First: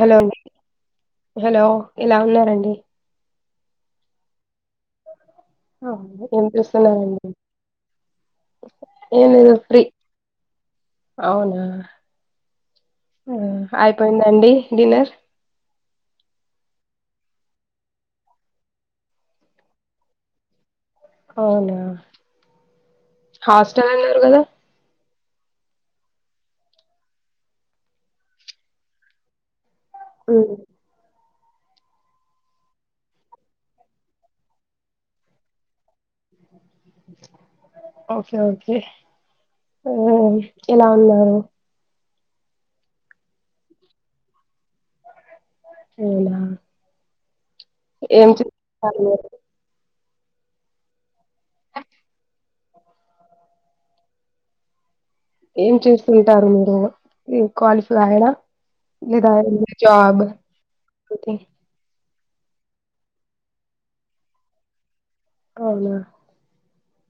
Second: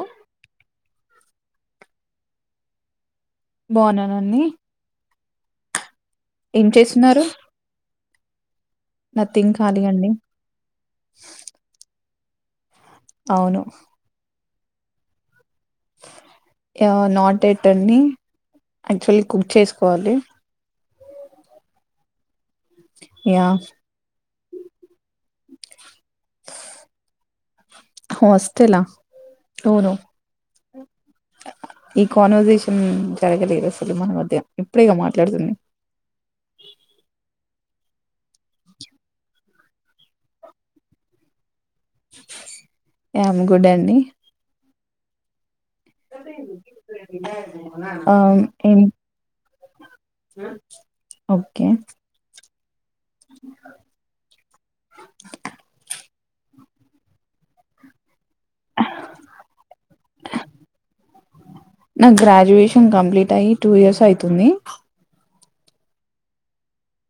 Hello అండి hello ఎలా ఉన్నారంండి బాగున్నానండి ఏం చేస్తున్నారు ఏపిస్తున్నానండి ఏంది నథింగ్ ఇ ఖాళీ ఫ్రీ అండి అవునా ఆ అవును అయిపోయిందండి డిన్నర్ నాట్ ఎట్ అండి యాక్చువల్లీ కుక్ చేసుకోవాలి అవునా యా హాస్టల్ అన్నారు కదా హాస్టలా అవును ఉమ్, ఈ కాన్వర్సేషన్ జరగలేదు అసలు మన మధ్య ఇప్పుడేగా మాట్లాడుతుంది. ఓకే ఓకే ఎలా ఉన్నారు. యామ్ గుడ్ అండి అవునా అ ఏం చే [inaudible] ఆ ఓకే ఓ మీరు క్వాలిఫైడా లేద ఏదైనా జాబ్ నా గ్రాడ్యుయేషన్ కంప్లీట్ అయ్యి టూ ఇయర్స్ అయితుంది. అవునా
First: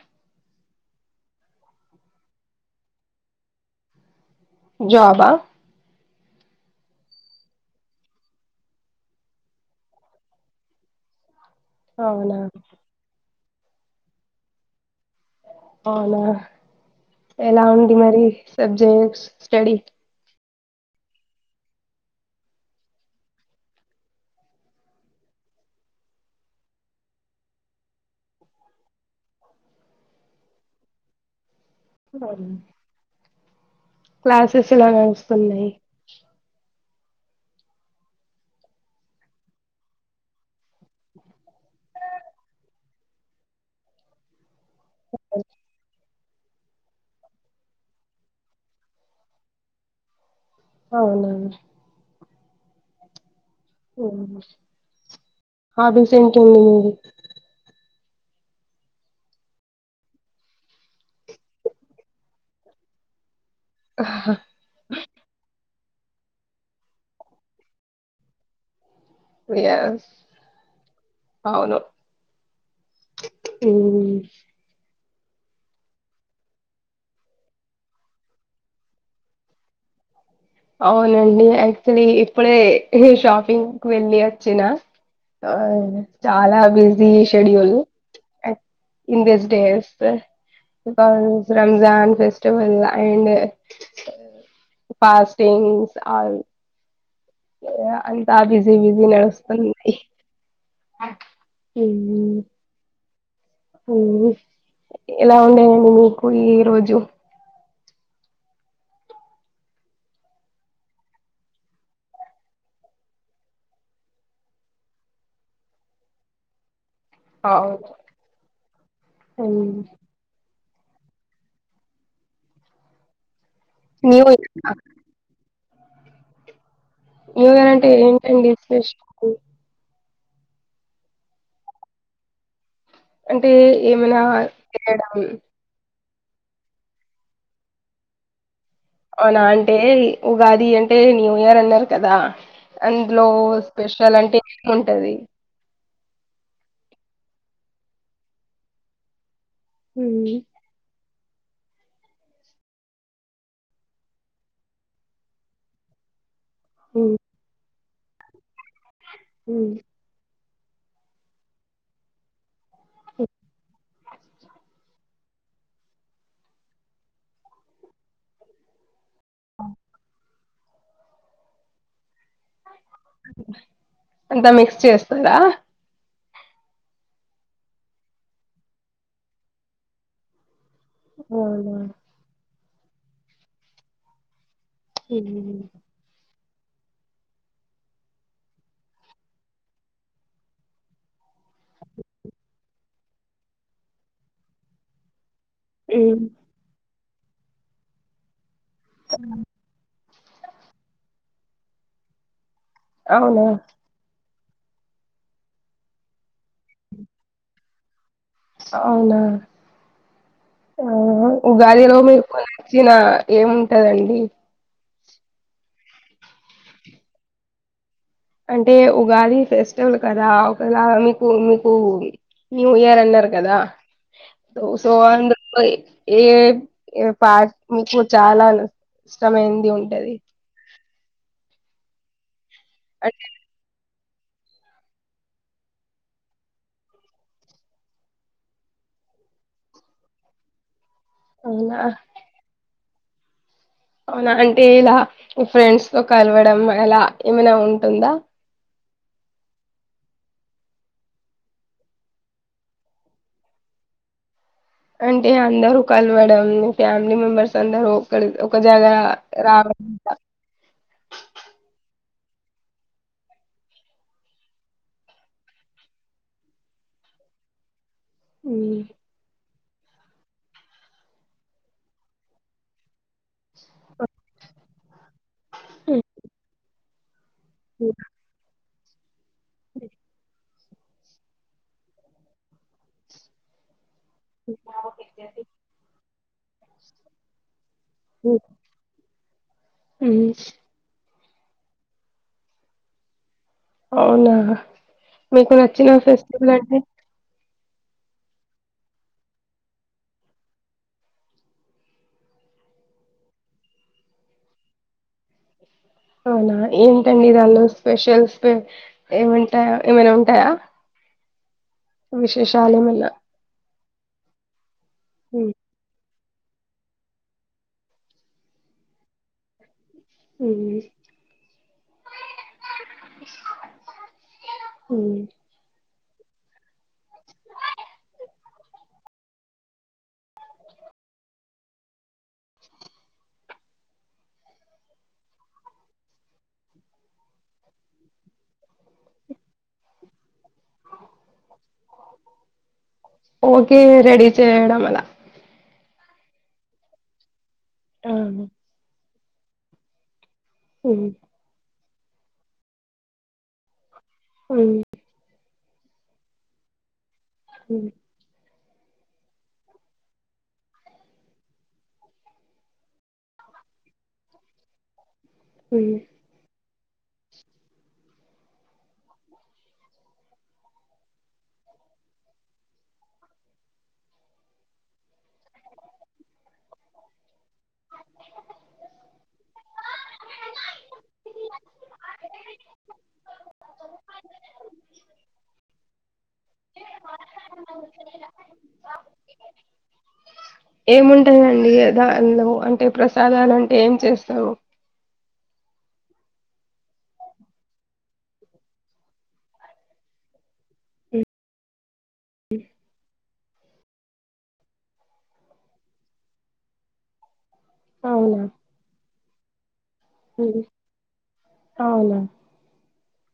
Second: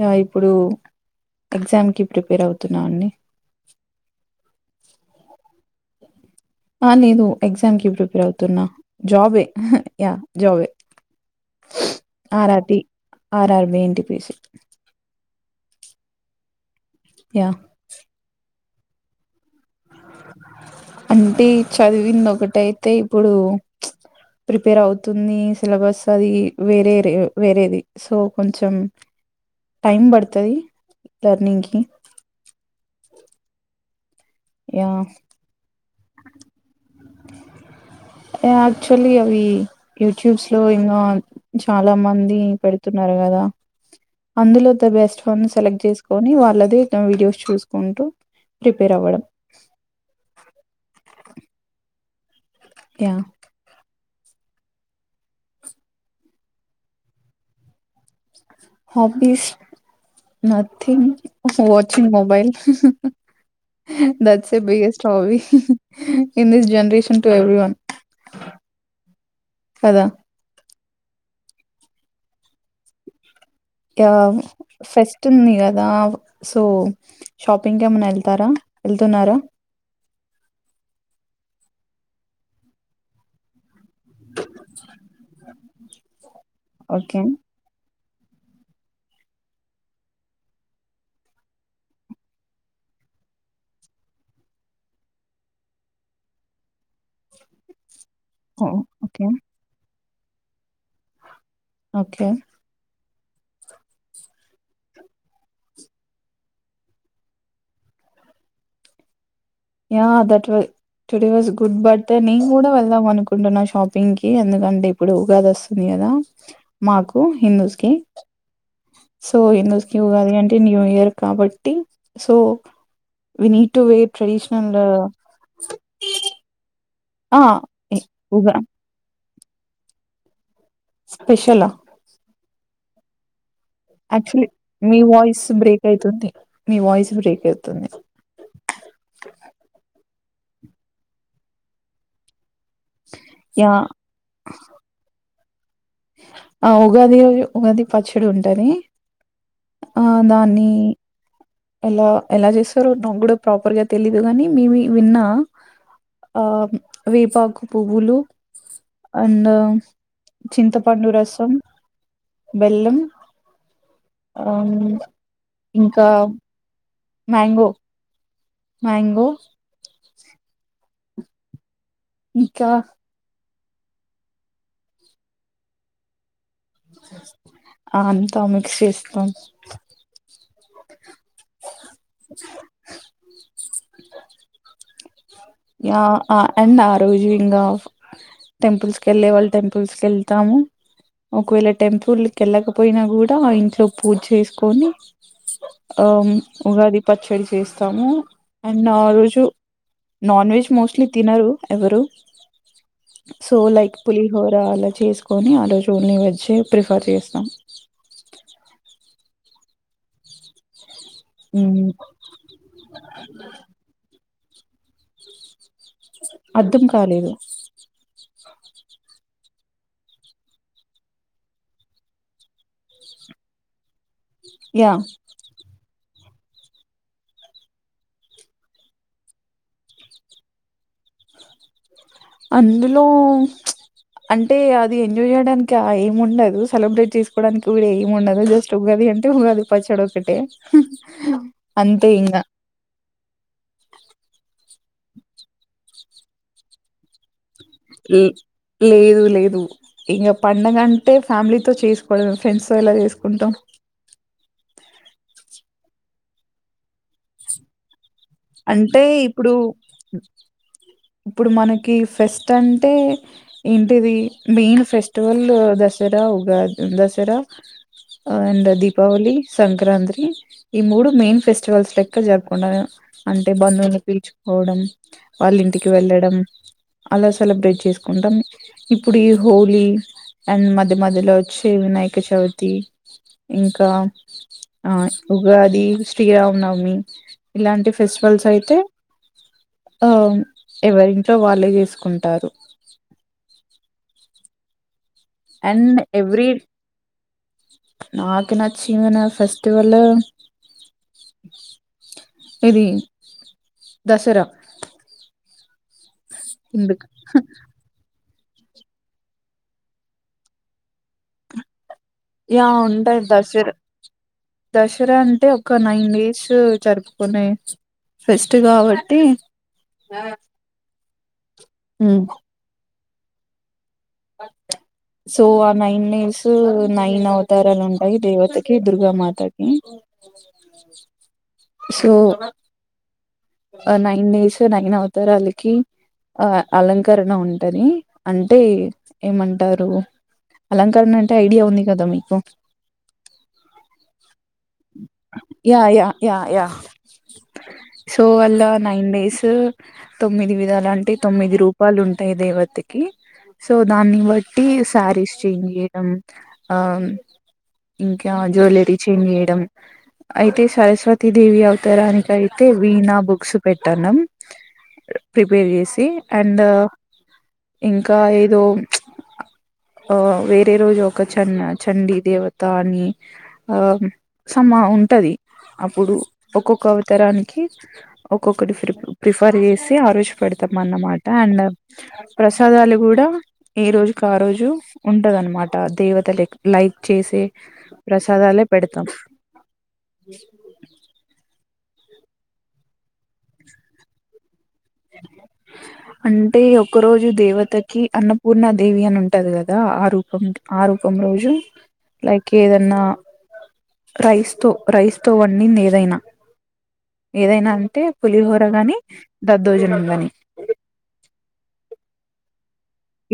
యా ఇప్పుడు ఎగ్జామ్కి ప్రిపేర్ అవుతున్నా అండి. జాబ్ ఆ ఆ నేను ఎగ్జామ్కి ప్రిపేర్ అవుతున్నా జాబే యా జాబే అవునా R R B N T P C అవునా యా ఎలా ఉంది మరి సబ్జెక్ట్స్ స్టడీ అంటే చదివింది ఒకటైతే ఇప్పుడు ప్రిపేర్ అవుతుంది సిలబస్ అది వేరేరే వేరేది సో కొంచెం టైం పడుతది లర్నింగ్కి లర్నింగ్ క్లాసెస్ ఎలా యా నడుస్తున్నాయి. యాక్చువల్లీ అవి యూట్యూబ్స్ లో ఇన్ ఆల్ చాలా మంది పెడుతున్నారు కదా అందులో ద బస్ట్ వన్ నీ సెలెక్ట్ చేస్ కొని వాళ్ళది వీడియోస్ చూసుకుంటూ ప్రిపేర్ అవ్వడం. అవునా యా ఉమ్ హాబీస్ ఏంటి మీవి మరి హబీస్ నథింగ్ వాచింగ్ మొబైల్ మీవి that's the biggest hobby in this generation to everyone yeah కదా అవును య మ్మ్ సెట్ వస్తుంది కదా సో షాపింగ్ కి ఏమన్నా వెళ్తారా వెళ్తున్నారా అవునండి యాక్చులీ ఇప్పుడే షాపింగ్ వెళ్ళి వచ్చిన ఆ చాలా busy okay. Schedule in this days bus Ramzan festival and పా తేన్స్ ఆరు ఏ అది ఆ బిజీ ఓహ్! Busy okay. నడుస్తుంది అ ఓకే ఇలా ఉండేండి మీకు ఈ రోజు yeah that today was good birthday నేను కూడా వెళ్దాం అనుకుంటున్నా షాపింగ్ కి ఎందుకంటే ఇప్పుడు ఉగాది వస్తుంది కదా మాకు హిందూస్ అవును కి సో హిందూస్ కీ న్యూ ఉగాది న్యూ ఇయర్ కాబట్టి సో విీడ్ టు వే ట్రె ఇయర్ చే అందులో ఇగరంటే ఎ ఏంటండి ఉగా ఇన్స్పిరేషన్ కు స్పెషలా అంటే ఏమైనా ఆత్క్చులీ మీ చేయడం వయిస్ బ్రేక్ అవుతుంది మీ వాయిస్ బ్రేక్ అవుతుంది అవునా అంటే ఉగాది అంటే న్యూ ఇయర్ అన్నారు కదా అందులో యాహ్! స్పెషల్ అంటే ఏం ఉంటది ఆ ఉగాది ఉగాది పచ్చడి ఉంటాది ఆ ఉమ్, దాన్ని ఎలా ఎలా చేస్తారో నాకు కూడా ప్రాపర్గా తెలీదు గాని మేబి విన్నా ఆ ఉమ్, వేపాకు పూవులు అండ్ ఉమ్. చింతపండు రసం బెల్లం అ ఇంకా మ్యాంగో మ్యాంగో కు ఇక అంతా మిక్స్ చేస్తారా ఆ అంతా మిక్స్ చేస్తాం అవునవును ఏం లేదు ఆ అండ్ ఆ రోజు ఇంకా టెంపుల్స్ కి వెళ్ళే వాళ్ళు టెంపుల్స్ కి వెళ్తాము ఒకవేళ టెంపుల్ కి వెళ్లకపోతే పోయినా కూడా ఇంట్లో పూజ చేసుకొని అ ఉమ్, ఉగాది పచ్చడి చేస్తాము అండ్ ఆ రోజు నాన్ వెజ్ మోస్ట్లీ తినరు ఎవరు అవునా సో లైక్ పులీస్ పులిహోర అలా చేసుకొని ఆ రోజుల్ని వెజ్ ప్రిఫర్ చేస్తాం [inaudible] ఆ ఉగాది మ్మ్. లో మీకు నచ్చిన ఏముంటదండి అర్థం కాలేదు అంటే ఉగాది ఫెస్టివల్ కదా ఒకేలా మీకు మీకు న్యూ ఇయర్ అన్నారు కదా సో యా అందుకు ఏ పా మీకు చాలా ఇష్టమైంది ఉంటది [unintelligible] అందులో అంటే అంటే అది ఎంజాయ్ చేయడానికి ఆ ఏం ఉండదు సెలబ్రేట్ చేసుకోవడానికి కూడా ఏమి ఉండదు జస్ట్ ఉగాది అంటే ఉగాది పచ్చడి ఒకటే అవునా అంతే ఇంకా అవునా అంటే ఇలా ఫ్రెండ్స్ తో కలవడం అలా ఏమైనా ఉ ఉంటుందా ల్- లేదు లేదు ఇంకా పండగంటే ఫ్యామిలీతో చేసుకోవడమే ఫ్రెండ్స్ తో ఎలా చేసుకుంటాం అంటే అందరూ కలవడం ఫ్యామిలీ మెంబర్స్ అందరూ ఒకరి ఒక జాగా అంటే ఇప్పుడు రావడం ఇప్పుడు మనకి ఫెస్ట్ అంటే ఏంటిది main festival Dasara Ugadi Dasara and um. Deepavali Sankranti ఈ మూడు మెయిన్ ఫెస్టివల్స్ లెక్క జరుపుకుంట నేను అంటే బంధువుని పీల్చుకోవడం వాళ్ళ ఇంటికి వెళ్ళడం అలా సెలబ్రేట్ ఉమ్. చేసుకుంటాం ఇ పుడి హోలీ అండ్ మధ్య మధ్యలో వచ్చి వినాయక చవితి ఇంకా ఆ ఉగాది శ్రీరామనవమి ఇలాంటి ఫెస్టివల్స్ అయితే ఆ ఉమ్. ఎవరి చో వాళ్ళే చేసుకుంటారు అవునా మీకు నచ్చిన అండ్ ఎవ్రీ ఫెస్టివల్ అండి నాకు నచ్చిన ఫెస్టివల్ ఇది దసరా అవునా ఎందుకు ఏంటండి దానిలో స్పెషల్ ఏమంటాయా ఏమనా ఉంటాయా యా విశేషాలు ఏమన్నా ఉంటాయిదసరా దసరా అంటే ఒక నైన్ డే జరుపుకునే ఫెస్ట్ కాబట్టి ఊ హు సో ఆ నైన్ నైస్ నైన్ అవతారాలు ఉంటాయి దేవతకి దుర్గామాతకి సో ఆ నైన్ డేస్ నైన్ అవతార వాళ్ళకి ఆ అలంకరణ ఉంటది అంటే ఏమంటారు అలంకరణ అంటే ఐడియా ఉంది కదా మీకు ఓకే రెడీ చేయడం ఎలా yeah yeah yeah yeah so ఆహా అల్లా నైన్ డేస్ స తొమ్మిది విధాలు అంటే తొమ్మిది రూ వాళ్ళు ఉంటాయి దేవతకి సో దాన్ని బట్టి సారీస్ [unintelligible] ఆం ఇంకా అ [inaudible] జువలరీ చెంజ్ చేయడం అయితే సరస్వతీ దేవి అవతరానికి అయితే వీణ బుక్స్ పెట్టానం ప్రిపేర్ చేసి అండ్ ఇంకా ఏదో ఆ వేరే రోజు ఒక చన్ చండీ దేవత అని ఆ సమా ఉంటాది అప్పుడు ఒక్కొక్క అవతరాని కి ఒక్కొక్కటి ప్ర ప్రిఫర్ చేసి ఆ రోజు పెడతాం అన్నమాట అండ్ ప్రసాదాలు కూడా ఏ రోజుకి ఆ రోజు ఉంటదనమాట దేవతలకి లైక్ చేసే ప్రసాదాలే పెడతాం ఏముంటాదండి దాలు అంటే ప్రసాదాలు అంటే ఏం చేస్తారు అంటే ఒక రోజు దేవతకి అన్నపూర్ణ దేవి అని ఉంటది కదా ఆ రూపం ఆ రూపం రోజు లైక్ ఏదన్నా రైస్ తో రైస్ తో వండింది ఏదైనా ఏదైనా అంటే పులిహోర గాని దద్ దోజనం ఉహు అవునా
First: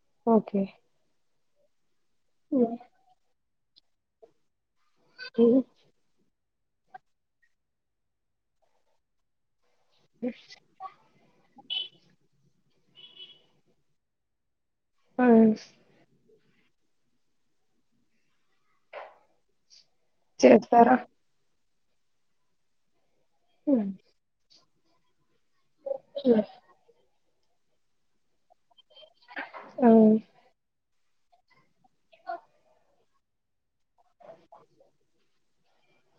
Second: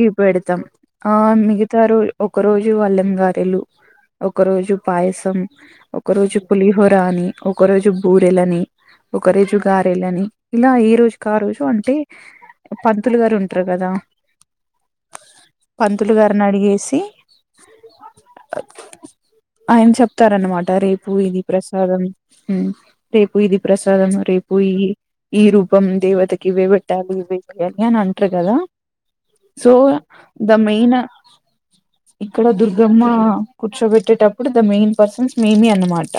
ఇవి పెడతాం ఓకే ఆ ఆన్ని ఇతరుల్ ఒక రోజు అల్లం గారెలు ఒకరోజు పాయసం ఒక రోజు పులిహోర అని ఒక రోజు బూరెలని ఒక రోజు గారెలని ఇలా ఈ రోజుకి ఆ రోజు అంటే పంతులు గారు ఉంటరు కదా ఆ పంతులు గా [inaudible] అడిగేసి ఆయన చెప్ ప్తారనమాట చేస్తారా రేపు ఇది ప్రశ్ కదం ఉమ్ రేపు ఇది ఆ ప్రసాదం రే పొయ్యి ఈ రూపం దేవతకి ఇవే పెట్టాలి ఇవి యజ్ఞాన్ని అంటరు కదా సో ద మెయినా ఇక్కడ దుర్గమ్మ కూర్చోబెట్టేటప్పుడు ద మెయిన్ పర్సన్స్ మేమే అన్నమాట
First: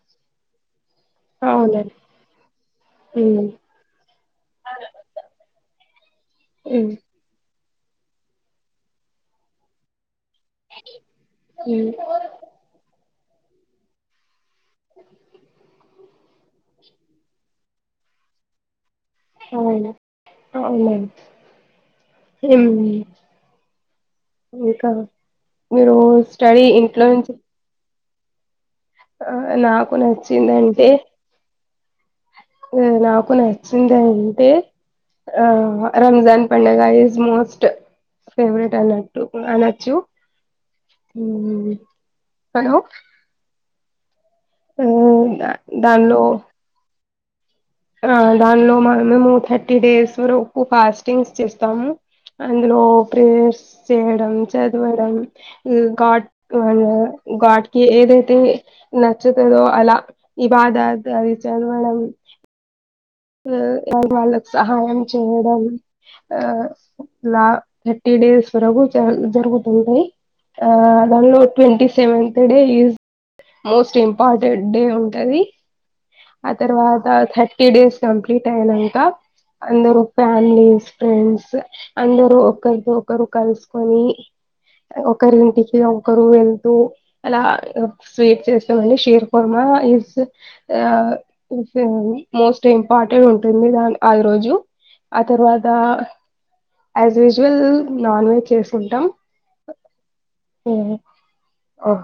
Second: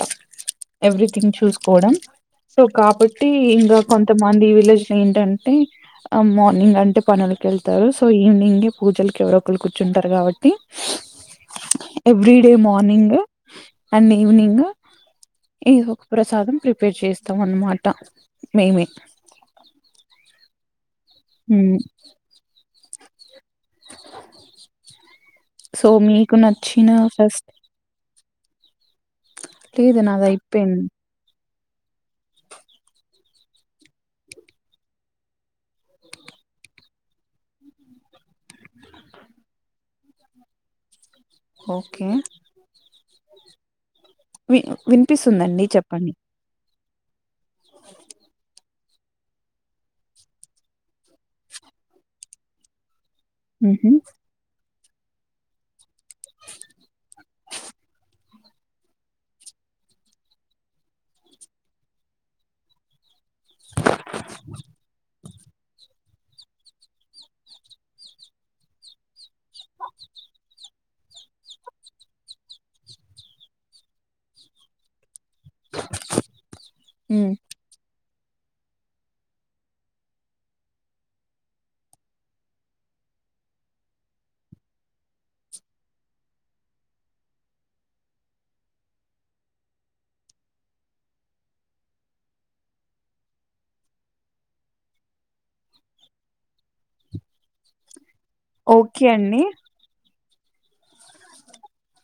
ఎవ్రీథింగ్ అవునండి చూసుకోవడం సో కాబట్టి ఉమ్, ఇంకా కొంతమంది విలేజ్ లో ఏంటంటే ఆ మార్నింగ్ ఉమ్, అంటే పనులకి వెళ్త తారు సో ఈవినింగ్ పూజలకి ఎవరో ఒకలు కుచుంటారు కాబట్టి టి um, every day morning and evening ఇది ఒక ప్రసాదం ప్ర ప్రిపేర్ చేస్తాం అన్నమాట మేమే అవును అవునా ఉ [inaudible] ఇంకా సో మీరు మీకు స్టడీ నచ్చిన ఇంట్లో నుంచి ఫస్ట్ ఆ నాకు లేదు నాది అయిపోయింది నచ్చిందంటే ఈ నాకు నచ్చింది అంటే ఆ రంజాన్ పండగ ఈజ్ మోస్ట్ ఫేవరెట్ అన్నట్టు అనచ్చు ఉ ఓకే హలో వి వినిపిస్తుందండి చెప్పండి దానిలో ఆ దానిలో మనమేమో థర్టీ డేస్ వరకు ఫాస్టింగ్స్ చేస్తాము అందులో ప్రేర్స్ చెయ్యడం చద్ మేడం గాడ్ మన గాడ్ కి ఏదైతే నచ్చుతుదో అలా ఈ బాధ [unintelligible] వాళ్ళ వాళ్ళక్ సహాయం చేయ్ చేయడం ఆ లా థర్టీ డేస్ వరకు జ జరుగుతుంది ఆ దానిలో twenty seventh day is most important day ఉంటది ఆ తర్వాత థర్టీ డేస్ కంప్లీట్ అయినాక అందరు ఫ్యామిలీస్ ఫ్రెండ్స్ అందరు ఒకరికి ఒకరు కలుసుకొని ఒకరింటికి ఒకరు వెళ్తూ అలా స్వీట్ చేసమండి షీర్ కుర్మ ఇస్ ఆ ఇంతేనండి మోస్ట్ ఇంపార్టెంట్ ఉంటుంది దానీ ఆ రోజు ఆ తర్వాత ఆస్ యూజ్వల్ నాన్ వెజ్ చేసివుంటాం ఓకే అండి ఓ ఓ